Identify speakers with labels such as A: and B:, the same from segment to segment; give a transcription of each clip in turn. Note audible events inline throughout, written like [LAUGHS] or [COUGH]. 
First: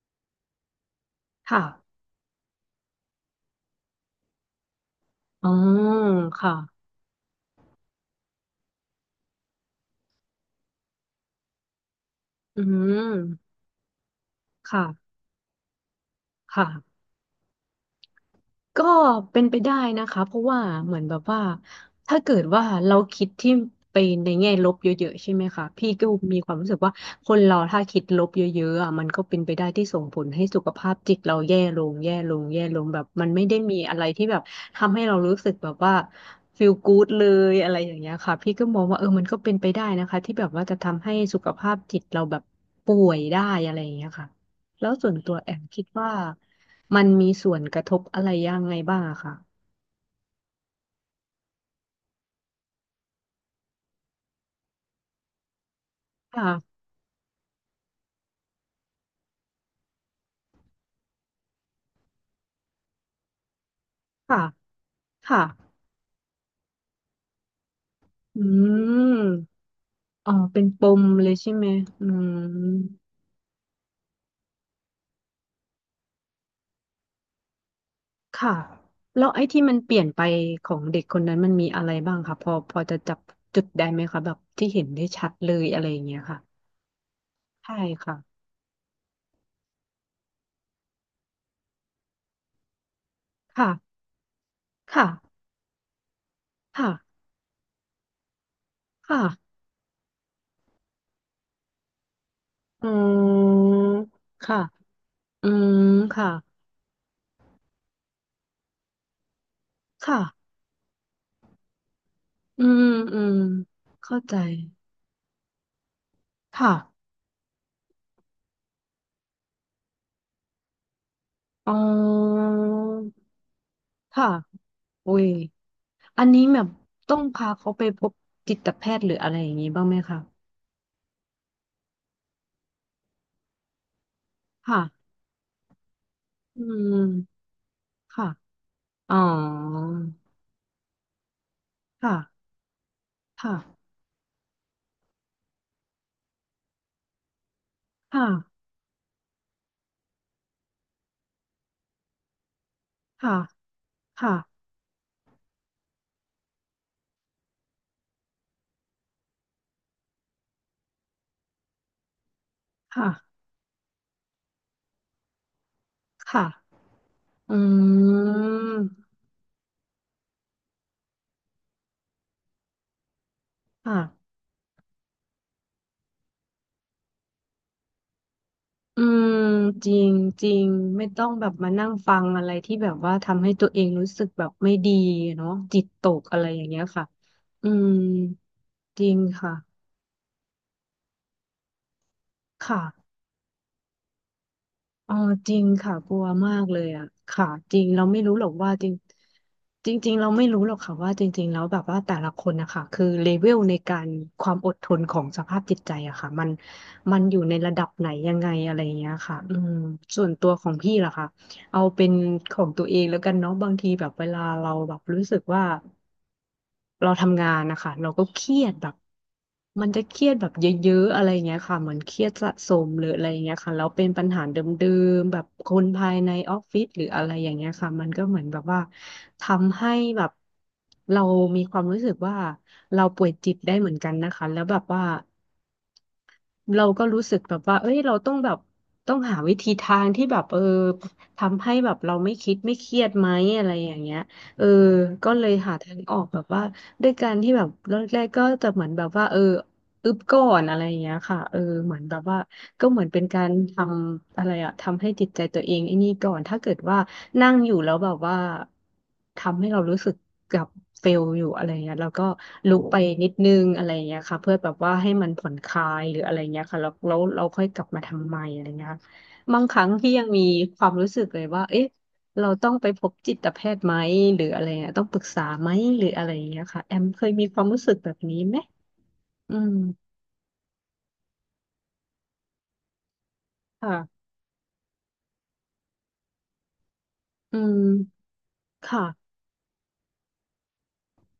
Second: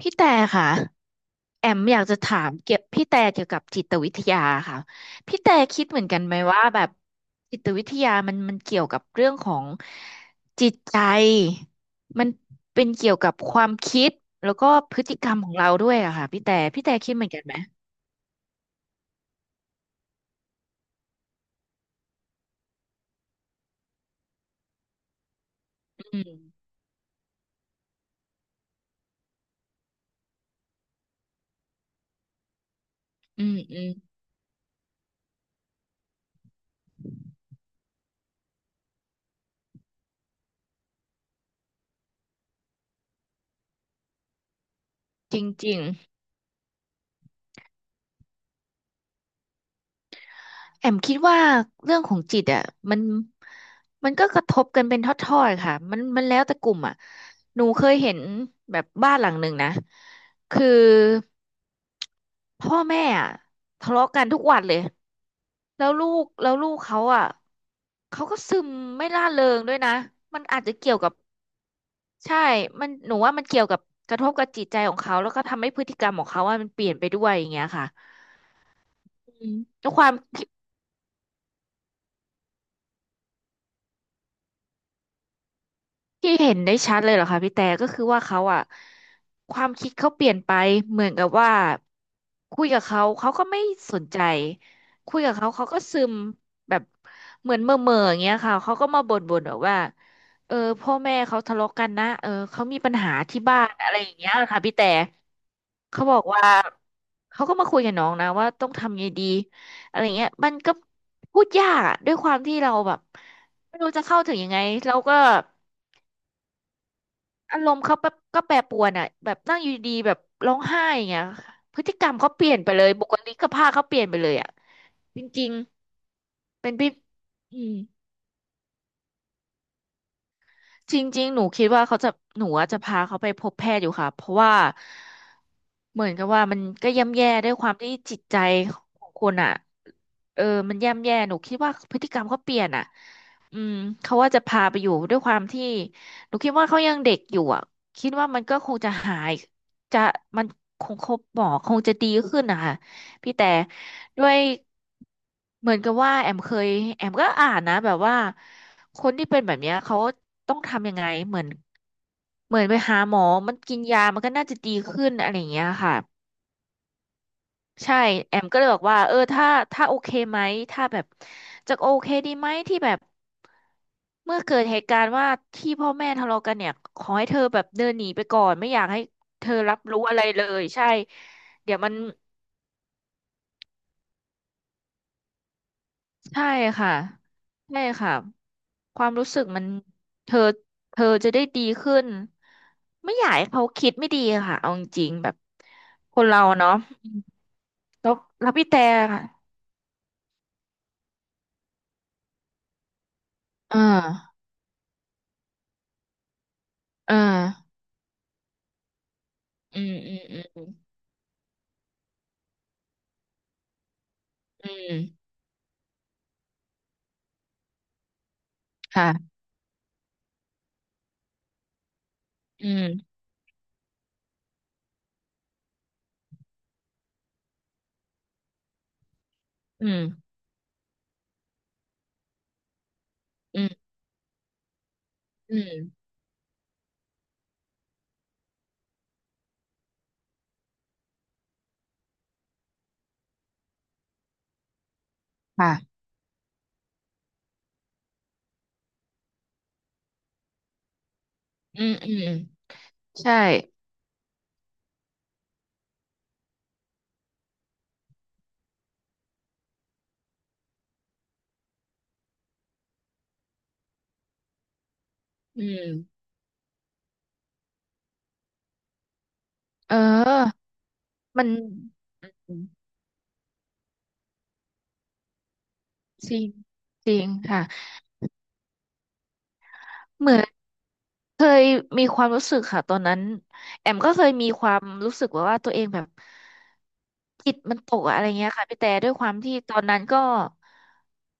A: พี่แต่ค่ะแอม
B: ค่ะ
A: อยากจะถามเกี่ยวพี่แต่เกี่ยวกับจิตวิทยาค่ะพี่
B: อ๋อ
A: แต่คิดเหมือนกันไหม
B: ค่ะ
A: ว่าแบบจิตวิทยามันเกี่ยวกับเรื่องของจิตใจมัน
B: อื
A: เป็นเกี่ยวกับค
B: ม
A: วามคิดแล้วก็พฤ
B: ค่ะ
A: ติกรรมของเราด้วยอะค่ะพี่แต่พี่แต่
B: ค่ะ
A: คิดเหมือนกันไหม
B: ก็เป็นไปได้นะคะเพราะว่าเหมือนแบบว่าถ้าเกิดว่าเราคิดที่ไปในแง่ลบเยอะๆใช่ไหมคะพี่ก็
A: อืม
B: มีความรู้สึกว่าคนเราถ้าคิดลบเยอะๆอ่ะมันก็เป็นไปได้ที่ส่งผลให้สุขภาพจิตเราแย่ลงแย่ลงแย่ลงแบบมันไม่
A: อื
B: ได้
A: ม
B: มี
A: อืม
B: อะไรที่แบบทำให้เรารู้สึกแบบว่าฟีลกู๊ดเลยอะไรอย่างเงี้ยค่ะพี่ก็มองว่าเออมันก็เป็นไปได้นะคะที่แบบว่าจะทำให้สุขภาพจิตเราแบบป่วยได้อะไรอย่างเงี้ยค่ะแล้วส่วนตั
A: จ
B: ว
A: ริง
B: แอม
A: จริ
B: คิ
A: ง
B: ดว่า มันมีส่วนกระทบอะไรยังไงบ้างอะค่ะ
A: แอมคิดว่าเรื่องของจิตอ่ะมันก็กระทบกันเป็นทอดๆค่ะมันแล้วแต่ก
B: ค่ะ
A: ลุ่มอ่ะหนูเคยเห็นแบบบ้านหลังหนึ่งนะคือพ่อแม่อ่ะทะเลาะกันทุ
B: ค่ะ
A: กวันเลย
B: ค่ะ
A: แล้วลูกเขาอ่ะเขาก็
B: อื
A: ซึมไม่ร่าเริง
B: ม
A: ด้วยนะ
B: อ๋อ
A: มันอา
B: เป็
A: จ
B: น
A: จะ
B: ป
A: เกี่ยว
B: ม
A: กับ
B: เลยใช่ไหมอืม
A: ใช่มันหนูว่ามันเกี่ยวกับกระทบกับจิตใจของเขาแล้วก็ทำให้พฤติกรรมของเขาว่ามันเปลี่ยนไปด้วยอย่างเงี้ยค่ะ
B: ค่ะ แล้วไอ้
A: อืม
B: ที่มัน
A: แล้
B: เป
A: ว
B: ลี่
A: ค
B: ยน
A: วาม
B: ไปของเด็กคนนั้นมันมีอะไรบ้างคะพอจะจับจุดได้ไหมคะแบบที่เห็นได้ชัดเลยอะไรอย่างเงี้ย
A: ที่
B: ค่ะ
A: เห็นได้ชัดเลยเหรอคะพี่แต่
B: ใช่
A: ก็คือ
B: ค่ะ
A: ว่าเขาอะความคิดเขาเปลี่ยนไปเหมือนกับว่าคุยกับเขาเขาก็ไม่
B: ค่ะ
A: สนใจ
B: ค่ะ
A: คุยกับเขาเขาก็ซึมแบบ
B: ค่ะ
A: เหมือนเม่อเม่ออย่างเงี้ยค่ะเขาก็มาบ่
B: ค่ะ
A: นบ่นแบบว่าเออพ่อแม่เขาทะเลาะกันนะเออเขามี
B: อื
A: ปัญหาที่บ้าน
B: ม
A: อะไรอย่างเงี้ย
B: ค่ะ
A: ค่ะพี่แต่
B: อืม
A: เขาบอก
B: ค่ะ
A: ว่าเขาก็มาคุยกับน้องนะว่าต้องทำไงดีอะไร
B: ค่ะ
A: เงี้ยมันก็พูดยากอะด้วยความที่
B: อื
A: เรา
B: ม
A: แบบ
B: อืม
A: ไม่รู้จะ
B: เข้า
A: เข้าถึ
B: ใจ
A: งยังไงเราก็
B: ค่ะ
A: อารมณ์เขาแบบก็แปรปรวนอ่ะแบบนั่งอยู่ดีๆแบบร้องไห้อย่างเงี้ย
B: อ๋อ
A: พฤติกรรมเขาเปลี่ยนไปเลยบุคลิกภาพเขาเปลี่ยนไป
B: ค่ะ
A: เลยอ่ะ
B: อุ้
A: จ
B: ย
A: ริง
B: อันนี้แบ
A: ๆ
B: บ
A: เป็นพี่
B: ต้องพา
A: อื
B: เขา
A: ม
B: ไปพบจิตแพทย์หรืออะไรอย่างนี้บ้างไหมคะ
A: จริงๆหนูคิดว่าเขาจะหนูอะจะพาเขาไปพบแพทย์อยู่ค่ะเพราะว่า
B: ค่ะ
A: เหมือนกับว่ามั
B: อื
A: นก็ย่ำแย่
B: ม
A: ด้วยความที่จิต
B: ค่ะ
A: ใจของ
B: อ๋อ
A: คนอ่ะเออมันย่ำแย่หนูคิดว่าพฤติ
B: ค่ะ
A: กรรมเขาเปลี่ยนอ่ะอืม
B: ค่ะ
A: เขาว่าจะพาไปอยู่ด้วยความที่หนูคิดว่าเขายังเด็กอยู่อ่ะคิด
B: ค่ะ
A: ว่ามันก็คงจะหายจะมันคงครบหมอคงจะดีขึ้นนะคะพี่
B: ค่ะ
A: แต่ด้ว
B: ค่ะ
A: ยเหมือนกับว่าแอมเคยแอมก็อ่านนะแบบว่า คนที่เป็นแบบเนี้ยเขาต้องทำยังไงเหมือนเหมือนไปหา
B: ค่ะ
A: หมอมันกินยามันก็น่าจะดีขึ้นอะไรอย่างเงี้ยค่ะ
B: ค่ะอื
A: ใช่แอมก็เลยบอกว่าเอ
B: ม
A: อถ้าโอเคไหมถ้าแบบจะโอเคดีไหมที่แบบ
B: ค่ะ
A: เมื่อเกิดเหตุการณ์ว่าที่พ่อแม่ทะเลาะกันเนี่ยขอให้เธอแบบเดินหนีไปก่อนไม่อยากให้
B: อืม
A: เธอรับ
B: จริ
A: รู้
B: ง
A: อะไรเล
B: จริ
A: ย
B: ง
A: ใช่
B: ไม่ต้องแบบมา
A: เดี๋ยว
B: นั่
A: มั
B: ง
A: น
B: ฟังอะไรที่แบบว่าทำให้ตัวเองรู้สึกแบบไม่ดีเนาะจิตตกอะ
A: ใช่
B: ไรอย่างเงี้ย
A: ค่ะ
B: ค่ะอื
A: ใช่
B: ม
A: ค่ะค
B: จ
A: วา
B: ริ
A: ม
B: ง
A: รู้สึก
B: ค่ะ
A: มันเธอเธอจะได้ดีขึ้น
B: ค่ะ
A: ไม่อยากให้เขาคิดไม่ดีค่ะเอาจริ
B: เอ
A: ง
B: อ
A: ๆแบบ
B: จริงค่ะก
A: ค
B: ลัว
A: นเรา
B: มาก
A: เนาะ
B: เลยอ่ะ
A: อืม
B: ค่ะจริงเรา
A: แล้ว
B: ไม่รู้หร
A: แล้
B: อ
A: ว
B: ก
A: พี่
B: ว่า
A: แต่
B: จริง
A: ค่ะ
B: จริงๆเราไม่รู้หรอกค่ะว่าจริงๆแล้วแบบว่าแต่ละคนนะคะคือเลเวลใน
A: เอ
B: การ
A: อ
B: ความอดทนของสภาพจิตใจอะค่ะมัน
A: เออ
B: มันอยู่ในระดับไหนยังไงอะไรอย่างเงี้ยค่ะอืม
A: อืมอื
B: ส่
A: ม
B: วนตัว
A: อื
B: ขอ
A: ม
B: งพี่ล่ะค่ะเอาเป็นของตัวเองแล้วกันเนาะบางทีแบบเวลาเรา
A: อื
B: แบ
A: ม
B: บรู้สึกว่า เราทำงานนะคะเราก็เครียดแบบ
A: ค่ะ
B: มันจะเครียดแบบเยอะๆอะไรเงี้ยค่ะเหมือนเครียดสะ
A: อื
B: สมหรือ
A: ม
B: อะไรเงี้ยค่ะแล้วเป็นปัญหาเดิมๆแบบคนภายในออฟฟิศหรืออะไรอย่างเงี้ยค่ะมันก็เหมือนแบบว่าทำ
A: อื
B: ให้แบบ
A: ม
B: เรามีความรู้สึกว่าเราป่วยจิต
A: อื
B: ได้
A: ม
B: เหมือนกันนะคะแล้วแบบว่า
A: อืม
B: เราก็รู้สึกแบบว่าเอ้ยเราต้องแบบต้องหาวิธีทางที่แบบเออทำให้แบบเราไม่คิดไม่เครียดไหมอะไรอย่างเงี้ยเออก็เลยหาทา
A: ค่ะ
B: งออกแบบว่าด้วยการที่แบบแรกๆก็จะเหมือนแบบว่าเอออึบก่อนอะไรอย่างเงี้ยค่ะเออ
A: อื
B: เห
A: ม
B: มือน
A: อื
B: แบบ
A: ม
B: ว่าก็เหมือนเป็น
A: ใช่
B: การทำอะไรอะทำให้จิตใจตัวเองไอ้นี่ก่อนถ้าเกิดว่า นั่งอยู่แล้วแบบว่าทำให้เรารู้สึกกับเฟลอยู่อะไรเงี้ยแล้วก็ลุกไปนิดนึงอะไรเงี้ยค่ะเพื่อแบบว่าให้มันผ่อน
A: อื
B: คลา
A: ม
B: ยหรืออะไรเงี้ยค่ะแล้วเราค่อยกลับมาทำใหม่อะไรเงี้ยค่ะบางครั้ง
A: เอ
B: ที่ยังมี
A: อ
B: ความรู้สึกเล
A: มั
B: ย
A: น
B: ว่าเอ๊ะเราต้องไปพบจิตแพทย์ไหมหรืออะไรเงี้ยต้องปรึกษาไหมหรืออะไร
A: จริง
B: เงี้ยค่ะแอม
A: จริ
B: เค
A: ง
B: ยมีค
A: ค่ะ
B: วามรู้สึกแบบนี้ไหมอืม
A: เหมือน เคยมีความรู้สึกค่ะตอนนั้นแอมก็เค
B: ค่ะ
A: ยมีความรู้สึกแบบว่าตัวเองแบบจิ
B: อื
A: ตมันตกอะอะไร
B: ม
A: เงี้ยค่ะพี่แต่
B: ค่ะ
A: ด้วยความที่ตอนนั้นก็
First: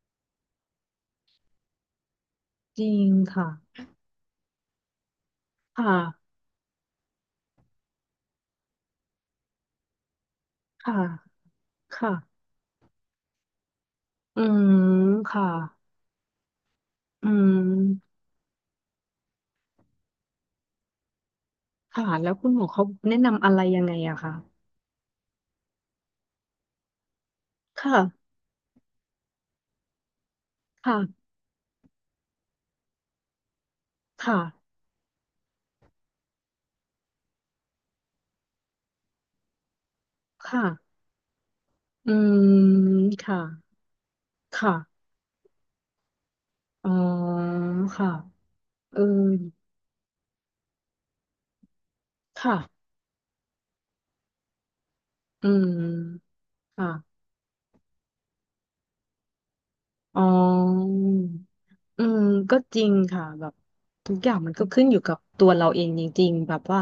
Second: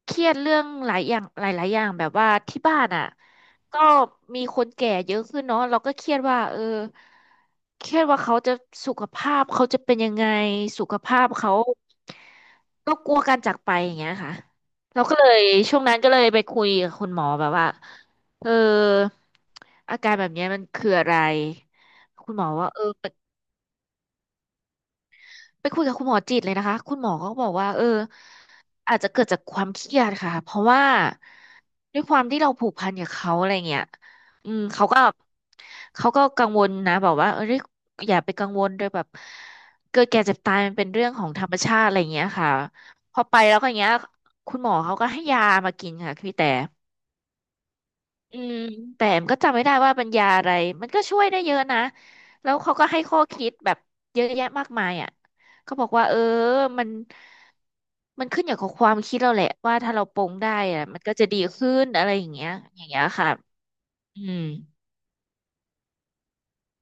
A: เครียดเรื่องหลายอย่างหลายๆอย่างแบบว่าที่บ้า
B: จ
A: น
B: ริ
A: อ่ะ
B: งค่ะ
A: ก็มีคนแก่เยอะขึ้นเนาะเรา
B: ค่
A: ก็เครียด
B: ะ
A: ว่าเออเครียดว่าเขาจะสุขภาพเขาจะเป็นยังไงสุ
B: ค่ะ
A: ขภาพเขา
B: ค่ะ
A: ก็กลัวการจากไปอย่างเงี้ยค่ะ
B: อืม
A: เราก็เลย
B: ค่ะ
A: ช่วงนั้นก็เลยไปคุยกับคุณหม
B: อื
A: อแบบว่า
B: ม
A: เอออาการแบบเนี้ยมันคืออะไร
B: ค่ะแล้
A: คุ
B: ว
A: ณหม
B: คุ
A: อ
B: ณหมอ
A: ว่าเอ
B: เขา
A: อไป
B: แนะนำอะไรยังไงอะคะ
A: ไปคุยกับคุณหมอจิตเลยนะคะคุณหมอก็บอกว่า
B: ค
A: เออ
B: ่ะ
A: อาจจะเกิดจากความเครียดค่ะเพราะว่า
B: ค่ะ
A: ด้วยความที่เราผูกพันกับเขาอะไรเงี้ย
B: ค่ะ
A: อืมเขาก็กังวลนะบอกว่าเอออย่าไปกังวลโดยแบบเกิดแก่เจ็บตายมันเป็น
B: ค่ะ
A: เรื่องของธรรมชาติอะไร
B: อื
A: เงี้ยค่ะ
B: ม
A: พอไป
B: ค่ะ
A: แล้วก็อย่างเงี้ยคุณหมอเขา
B: ค่ะ
A: ก็ให้ยามากินค่ะพี่แต่
B: อ๋อค่ะ
A: อืม
B: เออ
A: แต่มันก็จำไม่ได้ว่าเป็นยาอะไรมันก็ช่วยได้เยอะนะแล้วเขา
B: ค่ะ
A: ก็ให้ข้อคิดแบบเยอะแยะมากมายอ่ะ
B: อื
A: เขาบอกว่าเออ
B: ม
A: มัน
B: ค่ะ
A: มันขึ้นอยู่กับความคิดเราแหละว่าถ้าเราป
B: อ๋อ
A: ลงได้อ่ะมันก็จะดีขึ้น
B: อื
A: อะไร
B: ม
A: อย่างเงี้ย
B: ก็จ
A: อย่า
B: ริ
A: ง
B: ง
A: เงี้ย
B: ค่ะ
A: ค่ะ
B: แบบทุก
A: อื
B: อย่าง
A: ม
B: มันก็ขึ้นอยู่กับตัวเราเองจริงๆแบบว่า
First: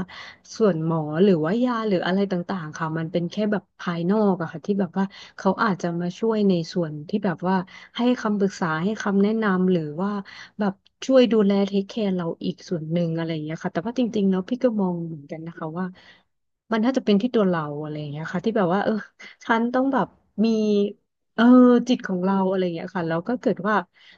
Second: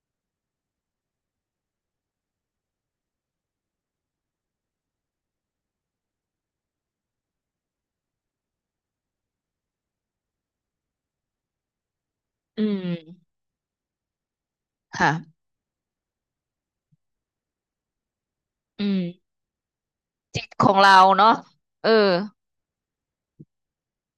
B: ส่วนหมอหรือว่ายาหรืออะไรต่างๆค่ะมันเป็นแค่แบบภายนอกอะค่ะที่แบบว่าเขาอาจจะมาช่วยในส่วนที่แบบว่าให้คำปรึกษาให้คำแนะนำหรือว่าแบบช่วยดูแลเทคแคร์เราอีก
A: อื
B: ส่วนหนึ่งอะไร
A: ม
B: อย่างเงี้ยค่ะแต่ว่าจริงๆแล้วพี่ก็มองเหมือนกัน
A: ค่ะ
B: นะคะว่ามันน่าจะเป็นที่ตัวเราอะไรอย่างเงี้ยค่ะที่แบบว่า
A: อื
B: เออ
A: ม
B: ฉันต้องแบบ
A: จิต
B: มี
A: ของเราเนาะ
B: เออ
A: เอ
B: จิตข
A: อ
B: องเราอะไรอย่างเงี้ยค่ะแล้วก็เกิดว่า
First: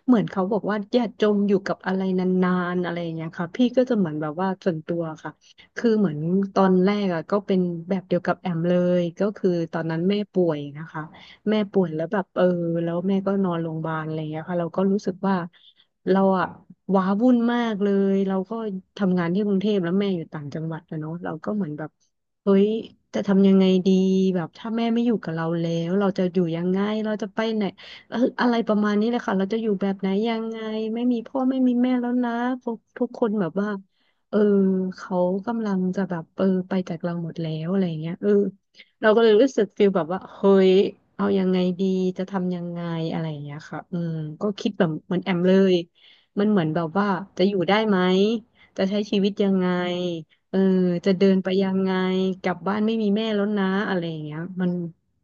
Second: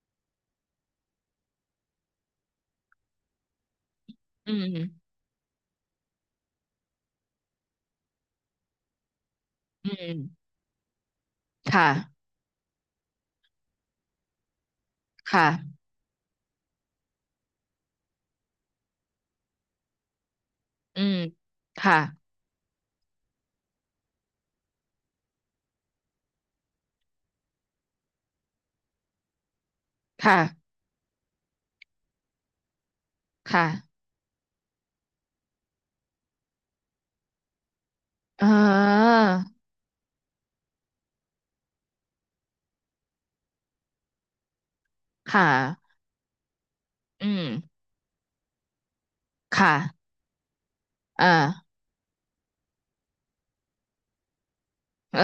B: เหมือนเขาบอกว่าอย่าจมอยู่กับอะไรนานๆอะไรอย่างเงี้ยค่ะพี่ก็จะเหมือนแบบว่า
A: อืม
B: ส่วนตัวค่ะคือเหมือนตอนแรกอ่ะก็เป็นแบบเดียวกับแอมเลยก็คือตอน
A: อื
B: นั้นแม่ป่
A: ม
B: วยนะคะแม่
A: ค
B: ป่วยแล้วแบบ
A: ่ะ
B: เออแล้วแม่ก็นอนโรงพยาบาลอะไรอย่างเงี้ยค่ะเราก็รู้สึกว่า
A: ค่ะ
B: เราอ่ะว้าวุ่นมากเลยเราก็ทำงานที่กรุงเทพแล้วแม่อยู่ต่างจังหวัดนะ
A: อื
B: เนาะ
A: ม
B: เราก็เหมือนแบบ
A: ค่ะ
B: เฮ้ย จะทำยังไงดีแบบถ้าแม่ไม่อยู่กับเราแล้วเราจะอยู่ยังไงเราจะไปไหนอะไรประมาณนี้เลยค่ะเราจะอยู่แบบไหนยั
A: ค่ะ
B: งไงไม่มีพ่อไม่มีแม่แล้วนะทุกคนแบบ
A: ค่ะ
B: ว่าเออเขากำลังจะแบบไปจากเราหมดแล้วอะไรอย่างเงี้ย
A: เอ
B: เรา
A: อ
B: ก็เลยรู้สึกฟีลแบบว่าเฮ้ยเอายังไงดีจะทำยังไงอะไรอย่างเงี้ยค่ะอืมก็คิดแบบเหมือนแอม
A: ค่ะ
B: เลยมันเหมือนแบบว่า
A: อื
B: จะ
A: ม
B: อยู่ได้ไหมจะใช้ชีวิตยังไง
A: ค่ะ
B: เออจะ
A: เออ
B: เดินไปยังไงกลับบ้านไม่มีแม่แล้วนะอะไรอย่างเงี้ย
A: เออ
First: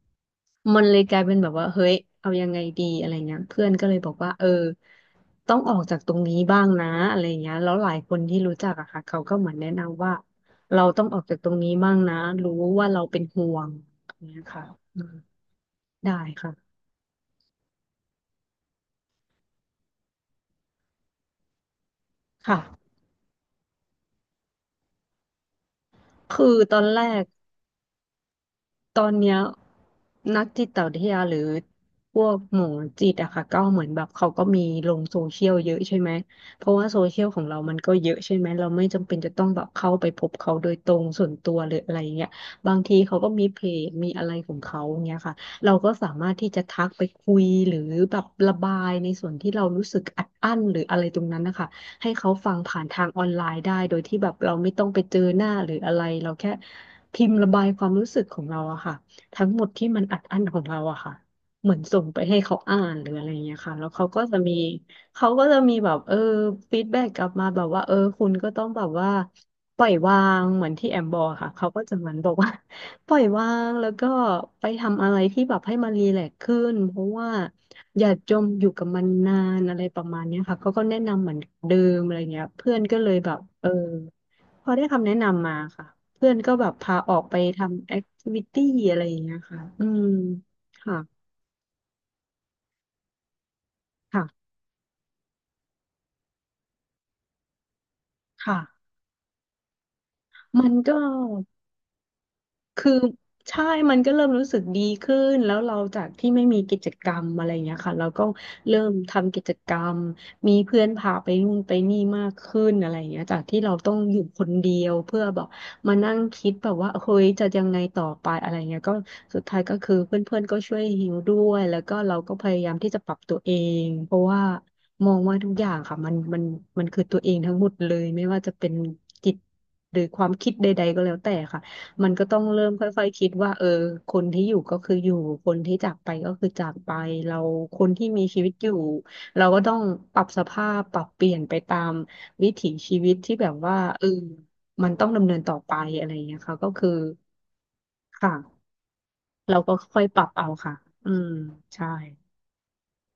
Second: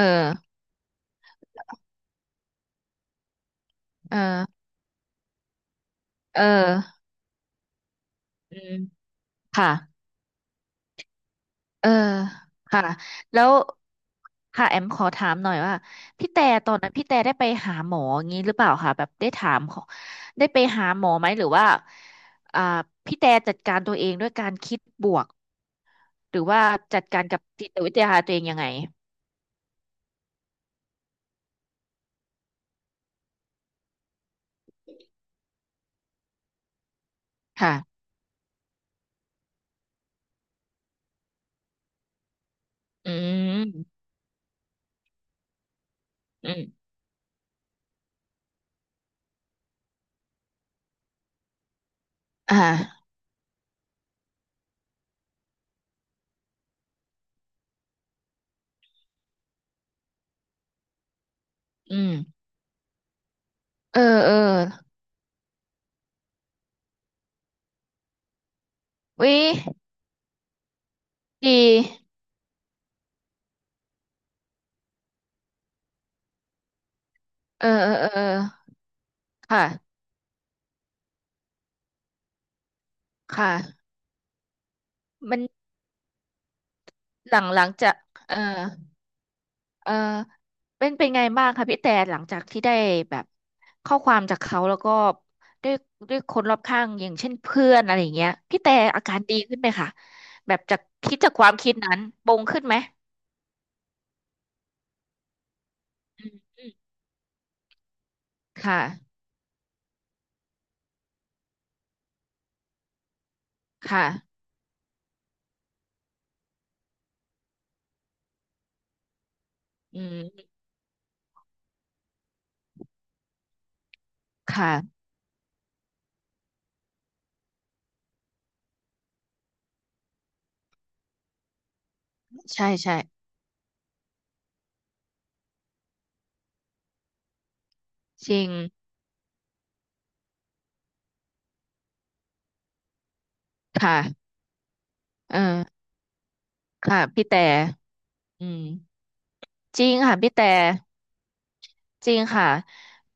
B: มันเลยกลายเป็นแบบว่าเฮ้ยเอายังไงดีอะไรเงี้ยเพื่อนก็เลยบอก
A: เอ
B: ว่า
A: อ
B: ต้องออกจากตรงนี้
A: เ
B: บ้างนะ
A: ออ
B: อะไรเงี้ยแล้วหลายคนที่รู้
A: อื
B: จั
A: ม
B: กอะค่ะเขาก็เหมือน
A: ค่ะ
B: แนะนำว่าเราต้องออกจากตรงนี้
A: เออ
B: บ้างนะรู้
A: ค่ะ
B: ว่าเราเป็น
A: แล้
B: ห่
A: ว
B: วงอย่างเงี้ยค่ะ
A: ค่ะแอมข
B: อื
A: อ
B: ม
A: ถามหน่อยว่า
B: ได้
A: พี่แต่ต
B: ค่ะ
A: อนนั้นพี่แต่ได้ไปหาหมออย่างนี้หรือเปล่าคะแบบได้ถามเขาได้ไปหาหมอไหมหรือว่าอ่า
B: ค่ะ
A: พี่แต่จัดการตัวเองด้วยการคิดบวกหรื
B: คื
A: อ
B: อ
A: ว่า
B: ตอนแร
A: จัดกา
B: ก
A: รกับจิตวิทยาตัวเองยังไง
B: ตอนเนี้ยนักจิตวิทยาหรือพวกหมอจิตอะค่ะก็เหมือนแบบเขาก็มีลงโซเชียลเยอะใช่ไหมเพราะว่าโซเชียลของเรามันก็
A: ค่ะ
B: เยอะใช่ไหมเราไม่จำเป็นจะต้องแบบเข้าไปพบเขาโดยตรงส่วนตัวหรืออะไรเงี้ยบางที
A: อื
B: เขาก็มีเพจ
A: ม
B: มีอะไรของเขาเงี้ยค่ะเราก็สามารถที่
A: อื
B: จะ
A: ม
B: ทักไปคุยหรือแบบระบายในส่วนที่เรารู้สึกอัดอั้นหรืออะไรตรงนั้นนะคะ ให้เขาฟัง
A: อ่า
B: ผ่านทางออนไลน์ได้โดยที่แบบเราไม่ต้องไปเจอหน้าหรืออะไรเราแค่พิมพ์ระบายความรู้สึกของเราอะค่ะทั้งหมดที่มันอัดอั้นของเราอะค่ะเหมือน
A: อื
B: ส่ง
A: ม
B: ไปให้เขาอ่านหรืออะไรอย่างเงี้ยค่ะแล้ว
A: เออ
B: เขาก็
A: เออ
B: จะมีแบบฟีดแบ็กกลับมาแบบว่าเออคุณก็ต้องแบบว่า
A: วิ
B: ปล่อยวางเหมือนที่แอมบอกค่ะ
A: ดี
B: เขาก็จะเหมือนบอกว่า ปล่อยวางแล้วก็ไปทำอะไรที่แบบให้มันรีแลกซ์ขึ้นเพราะว่า
A: เออเออ
B: อย่า
A: เออ
B: จมอยู่กับมันนาน
A: ค่ะ
B: อะไรประมาณเนี้ยค่ะเขาก็แนะนำเหมือนเดิมอะไรเงี้ยเพื่อนก็เลยแบบ
A: ค่ะ
B: พอได้คำแนะ
A: มัน
B: นำมาค่ะเพื่อนก็แบบพาออก
A: ห
B: ไป
A: ลังหลัง
B: ทำ
A: จา
B: แอ
A: ก
B: คทิ
A: เออ
B: วิตี้อะไรอย่างเงี้ยค่ะอื
A: เออ
B: ม
A: เป็น
B: ค่ะ
A: เป็นไงบ้างคะพี่แต่หลังจากที่ได้แบบข้อความจาก
B: ค่ะ
A: เขาแล้วก็ด้วยด้วยคนรอบข้างอย่างเช่นเพื่อนอะไรอย่างเงี้ย
B: ค่ะ
A: พี่แต่อาการดีขึ้นไหมคะแบบ
B: มัน
A: จาก
B: ก็
A: คิดจากความคิดนั้นปรงขึ้นไหม
B: คือใช่ มันก็เริ่มรู้สึกดีขึ้นแล้วเราจาก
A: อื
B: ที่
A: ม
B: ไม่มี
A: อืม
B: กิจกรรมอะไรเงี้ยค่ะเราก็เริ่
A: ค่ะ
B: มทำกิจกรรมมีเพื่อนพาไปนู่นไปนี่มากขึ้นอะไรเงี้ยจากที่เราต้อง
A: ค่ะ
B: อยู่คนเดียวเพื่อแบบมานั่งคิดแบบว่าเฮ้ยจะยังไงต่อไปอะไรเงี้ยก็สุดท้ายก็คือ
A: อื
B: เพื่อน
A: ม
B: ๆก็ช่วยฮิวด้วย แล้วก็เราก็พยายามที่จะปรับตัวเองเพราะว่า
A: ค่ะ
B: มองว่าทุกอย่างค่ะมันมันคือตัวเองทั้งหมดเลยไม่ว่าจะเป็นจิตหรือความคิดใดๆก็แล้วแต่ค่ะ มันก็ต้องเริ่
A: ใช่
B: ม
A: ใช่
B: ค่อยๆคิดว่าเออคนที่อยู่ก็คืออยู่คนที่จากไปก็คือจากไปเราคนที่มี
A: จ
B: ชี
A: ริ
B: วิ
A: ง
B: ตอยู่เราก็ต้องปรับสภาพปรับเปลี่ยนไปตามวิถีชีวิตที่แบบว่าเออ
A: ค่ะ
B: มันต้องดำเนิ
A: เอ
B: นต่อ
A: อ
B: ไปอะไรอย่างเงี้ยค่ะก็คือ
A: ค่ะพี่แต่
B: ค่ะ
A: อืม
B: เราก็
A: จริง
B: ค่อย
A: ค่ะ
B: ปรับ
A: พี่แต่
B: เอาค่ะอืมใช่
A: จริงค่ะ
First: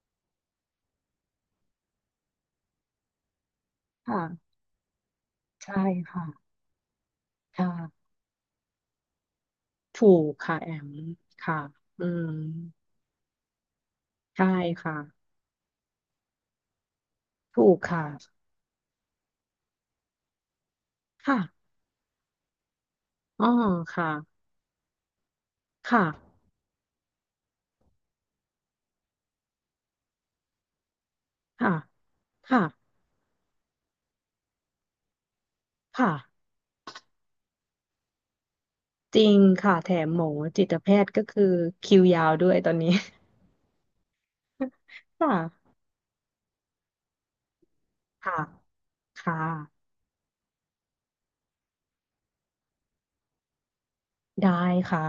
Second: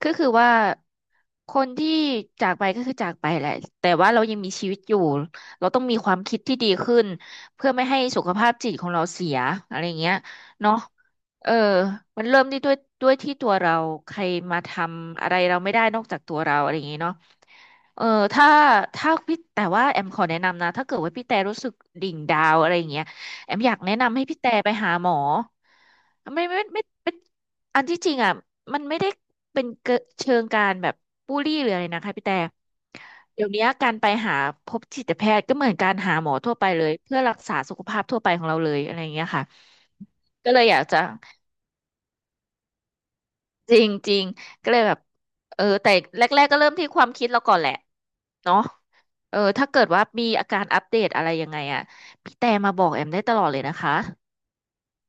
A: ก็คือว่าคนที่จากไปก็คือจากไปแหละแต่ว่าเรา
B: ค่ะ
A: ยังมีชีวิตอยู่เราต้
B: ใช่
A: องมีความ
B: ค่ะ
A: คิดที่ดีขึ้นเพื่อไม่ให้
B: ค่ะ
A: สุขภาพจิตของเราเสียอะไรเงี้
B: ถู
A: ย
B: กค่ะแอ
A: เนาะ
B: ม
A: เออ
B: ค่ะอื
A: มัน
B: ม
A: เริ่มที่ด้วยที่ตัวเราใคร
B: ใช่
A: มาท
B: ค่ะ
A: ำอะไรเราไม่ได้นอกจากตัวเราอะไรอย่างงี้เนาะ
B: ถูก
A: เอ
B: ค่ะ
A: อถ้าถ้าพี่แต่ว่าแอมขอแนะนำนะถ้าเกิดว่าพี่แต่รู้
B: ค่ะ
A: สึกดิ่งดาวอะไรอย่างเงี้ย
B: อ๋อ
A: แอมอยากแนะ
B: ค่ะ
A: นำให้พี่แต่ไปหาหมอ
B: ค่ะ
A: ไม่ไม่ไม่ไม่ อันที่จริงอ่ะมันไม่ได้เป็นเกเชิงการแบบบูลลี่หรื
B: ค่ะ
A: ออะไรนะคะพี่แต่
B: ค่ะ
A: เดี๋ยวนี้การไปหาพบจิตแพทย์ก็เหมือนการ
B: ค่ะ
A: หาหมอทั่วไปเลยเพื่อรักษาสุขภาพทั่วไปของเราเลยอะไรอย่าง
B: จ
A: เงี้
B: ริ
A: ย
B: ง
A: ค่ะ
B: ค่ะแถมหมอ
A: ก็เล
B: จิ
A: ย
B: ต
A: อยาก
B: แพ
A: จะ
B: ทย์ก็คือคิวยาวด้วยตอนนี้
A: จริงจริงก็เลยแบบ
B: [LAUGHS] ค
A: เออ
B: ่ะ
A: แต่แรกๆก็เริ่มที่ความคิดเราก่อนแหละ
B: ค่ะ
A: เนาะ
B: ค่ะ
A: เออถ้าเกิดว่ามีอาการอัปเดตอะไรยังไงอ่ะพี่แต่มาบอกแอมได้ตลอดเลยนะคะ
B: ได้ค่ะ